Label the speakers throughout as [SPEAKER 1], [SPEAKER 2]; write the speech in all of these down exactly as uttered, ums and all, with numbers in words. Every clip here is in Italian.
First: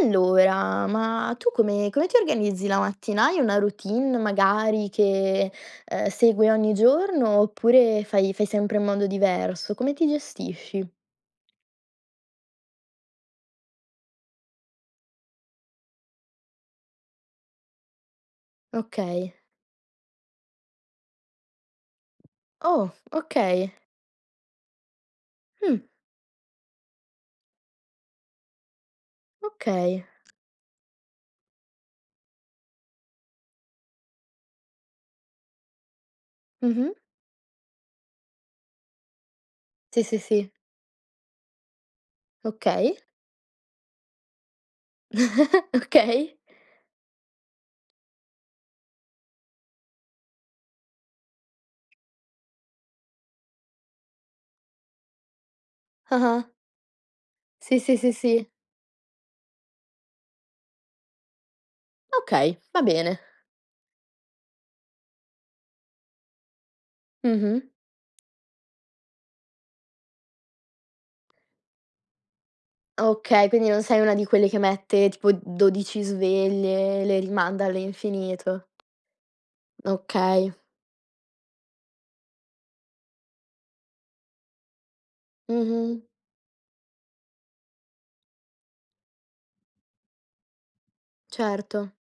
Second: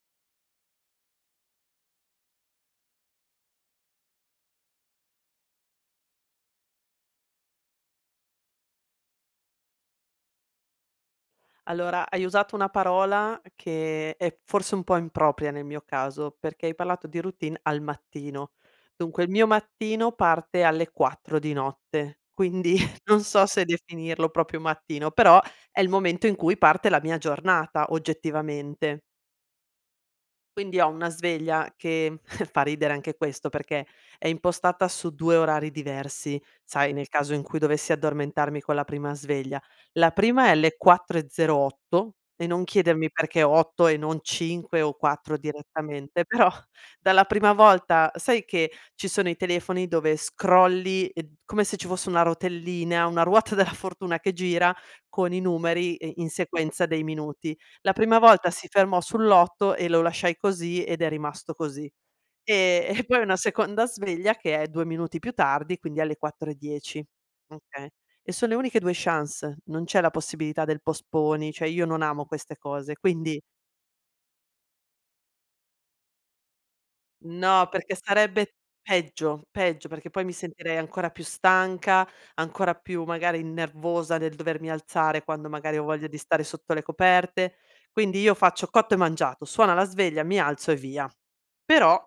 [SPEAKER 1] Allora, ma tu come come ti organizzi la mattina? Hai una routine magari che, ehm, segui ogni giorno oppure fai fai sempre in modo diverso? Come ti gestisci?
[SPEAKER 2] Allora hai usato una parola che è forse un po' impropria nel mio caso, perché hai parlato di routine al mattino. Dunque il
[SPEAKER 1] Okay.
[SPEAKER 2] mio mattino parte alle quattro di notte, quindi
[SPEAKER 1] Oh,
[SPEAKER 2] non so se
[SPEAKER 1] okay.
[SPEAKER 2] definirlo proprio mattino, però è
[SPEAKER 1] Mh.
[SPEAKER 2] il momento in cui parte la mia giornata, oggettivamente.
[SPEAKER 1] Okay.
[SPEAKER 2] Quindi ho una sveglia che fa ridere anche questo perché è impostata su due orari diversi,
[SPEAKER 1] Mh-mh.
[SPEAKER 2] sai, nel caso in cui dovessi addormentarmi con la prima sveglia.
[SPEAKER 1] Sì,
[SPEAKER 2] La
[SPEAKER 1] sì,
[SPEAKER 2] prima è
[SPEAKER 1] sì.
[SPEAKER 2] alle quattro e zero otto e non
[SPEAKER 1] Okay.
[SPEAKER 2] chiedermi perché otto e non cinque o quattro direttamente,
[SPEAKER 1] Okay.
[SPEAKER 2] però dalla prima volta, sai che ci sono i telefoni dove scrolli e d come se ci fosse una rotellina, una ruota della fortuna che gira con i numeri e in
[SPEAKER 1] Ah-ah.
[SPEAKER 2] sequenza dei minuti.
[SPEAKER 1] Sì,
[SPEAKER 2] La
[SPEAKER 1] sì, sì,
[SPEAKER 2] prima
[SPEAKER 1] sì.
[SPEAKER 2] volta si fermò sull'otto e lo lasciai così ed è rimasto così.
[SPEAKER 1] Okay, va
[SPEAKER 2] Ehm, e, poi
[SPEAKER 1] bene.
[SPEAKER 2] una seconda sveglia che è due minuti più tardi, quindi alle quattro e dieci.
[SPEAKER 1] Mh-mh.
[SPEAKER 2] Okay. E son le uniche due chance, non c'è la possibilità del postponi, cioè io non amo queste cose, quindi
[SPEAKER 1] Okay, quindi non sei una di quelle che mette tipo dodici sveglie e le rimanda
[SPEAKER 2] No, perché sarebbe
[SPEAKER 1] all'infinito.
[SPEAKER 2] peggio peggio, perché poi mi
[SPEAKER 1] Okay.
[SPEAKER 2] sentirei ancora più stanca, ancora più magari nervosa nel dovermi alzare quando magari ho
[SPEAKER 1] Mh-mh.
[SPEAKER 2] voglia di stare sotto le coperte. Quindi io faccio cotto e mangiato, suona la sveglia, mi alzo e via.
[SPEAKER 1] Certo.
[SPEAKER 2] Però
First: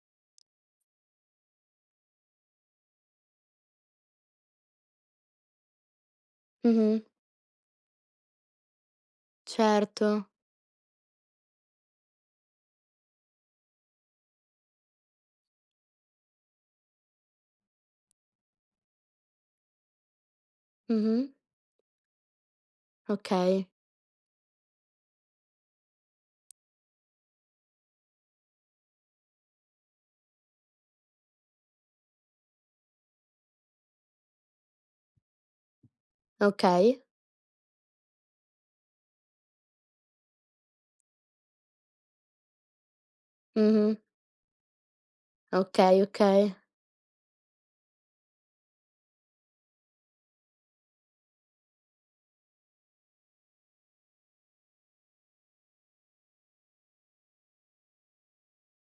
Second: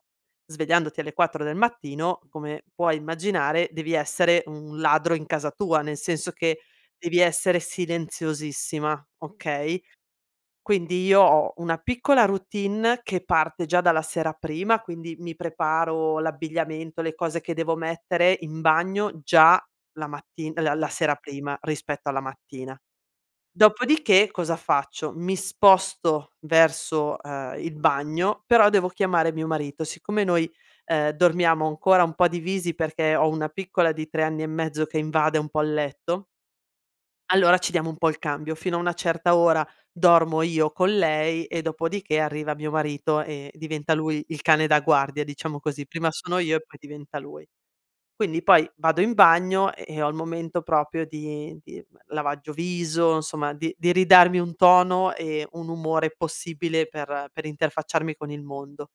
[SPEAKER 2] svegliandoti alle quattro del mattino, come puoi immaginare, devi essere un ladro in casa tua, nel senso che
[SPEAKER 1] Mh-mh.
[SPEAKER 2] devi essere silenziosissima, okay,
[SPEAKER 1] Certo.
[SPEAKER 2] quindi io ho una piccola routine che parte già dalla sera prima, quindi mi preparo l'abbigliamento, le cose che devo mettere in bagno già la matti la la sera
[SPEAKER 1] Mh-mh.
[SPEAKER 2] prima rispetto alla mattina.
[SPEAKER 1] Okay.
[SPEAKER 2] Dopodiché, cosa faccio, mi sposto verso, ehm, il bagno, però devo chiamare mio marito. Siccome noi, ehm, dormiamo ancora un po' divisi perché ho una piccola di tre anni e mezzo che invade un po' il letto
[SPEAKER 1] Okay.
[SPEAKER 2] allora ci diamo un po' il cambio. Fino a una certa ora dormo io con lei e dopodiché arriva mio marito e diventa
[SPEAKER 1] Mh-mh.
[SPEAKER 2] lui il cane da guardia, diciamo così.
[SPEAKER 1] Okay,
[SPEAKER 2] Prima sono
[SPEAKER 1] okay.
[SPEAKER 2] io e poi diventa lui. Quindi poi vado in bagno e e ho il momento proprio di di lavaggio viso, insomma di di ridarmi un tono e un umore possibile per per interfacciarmi con il mondo.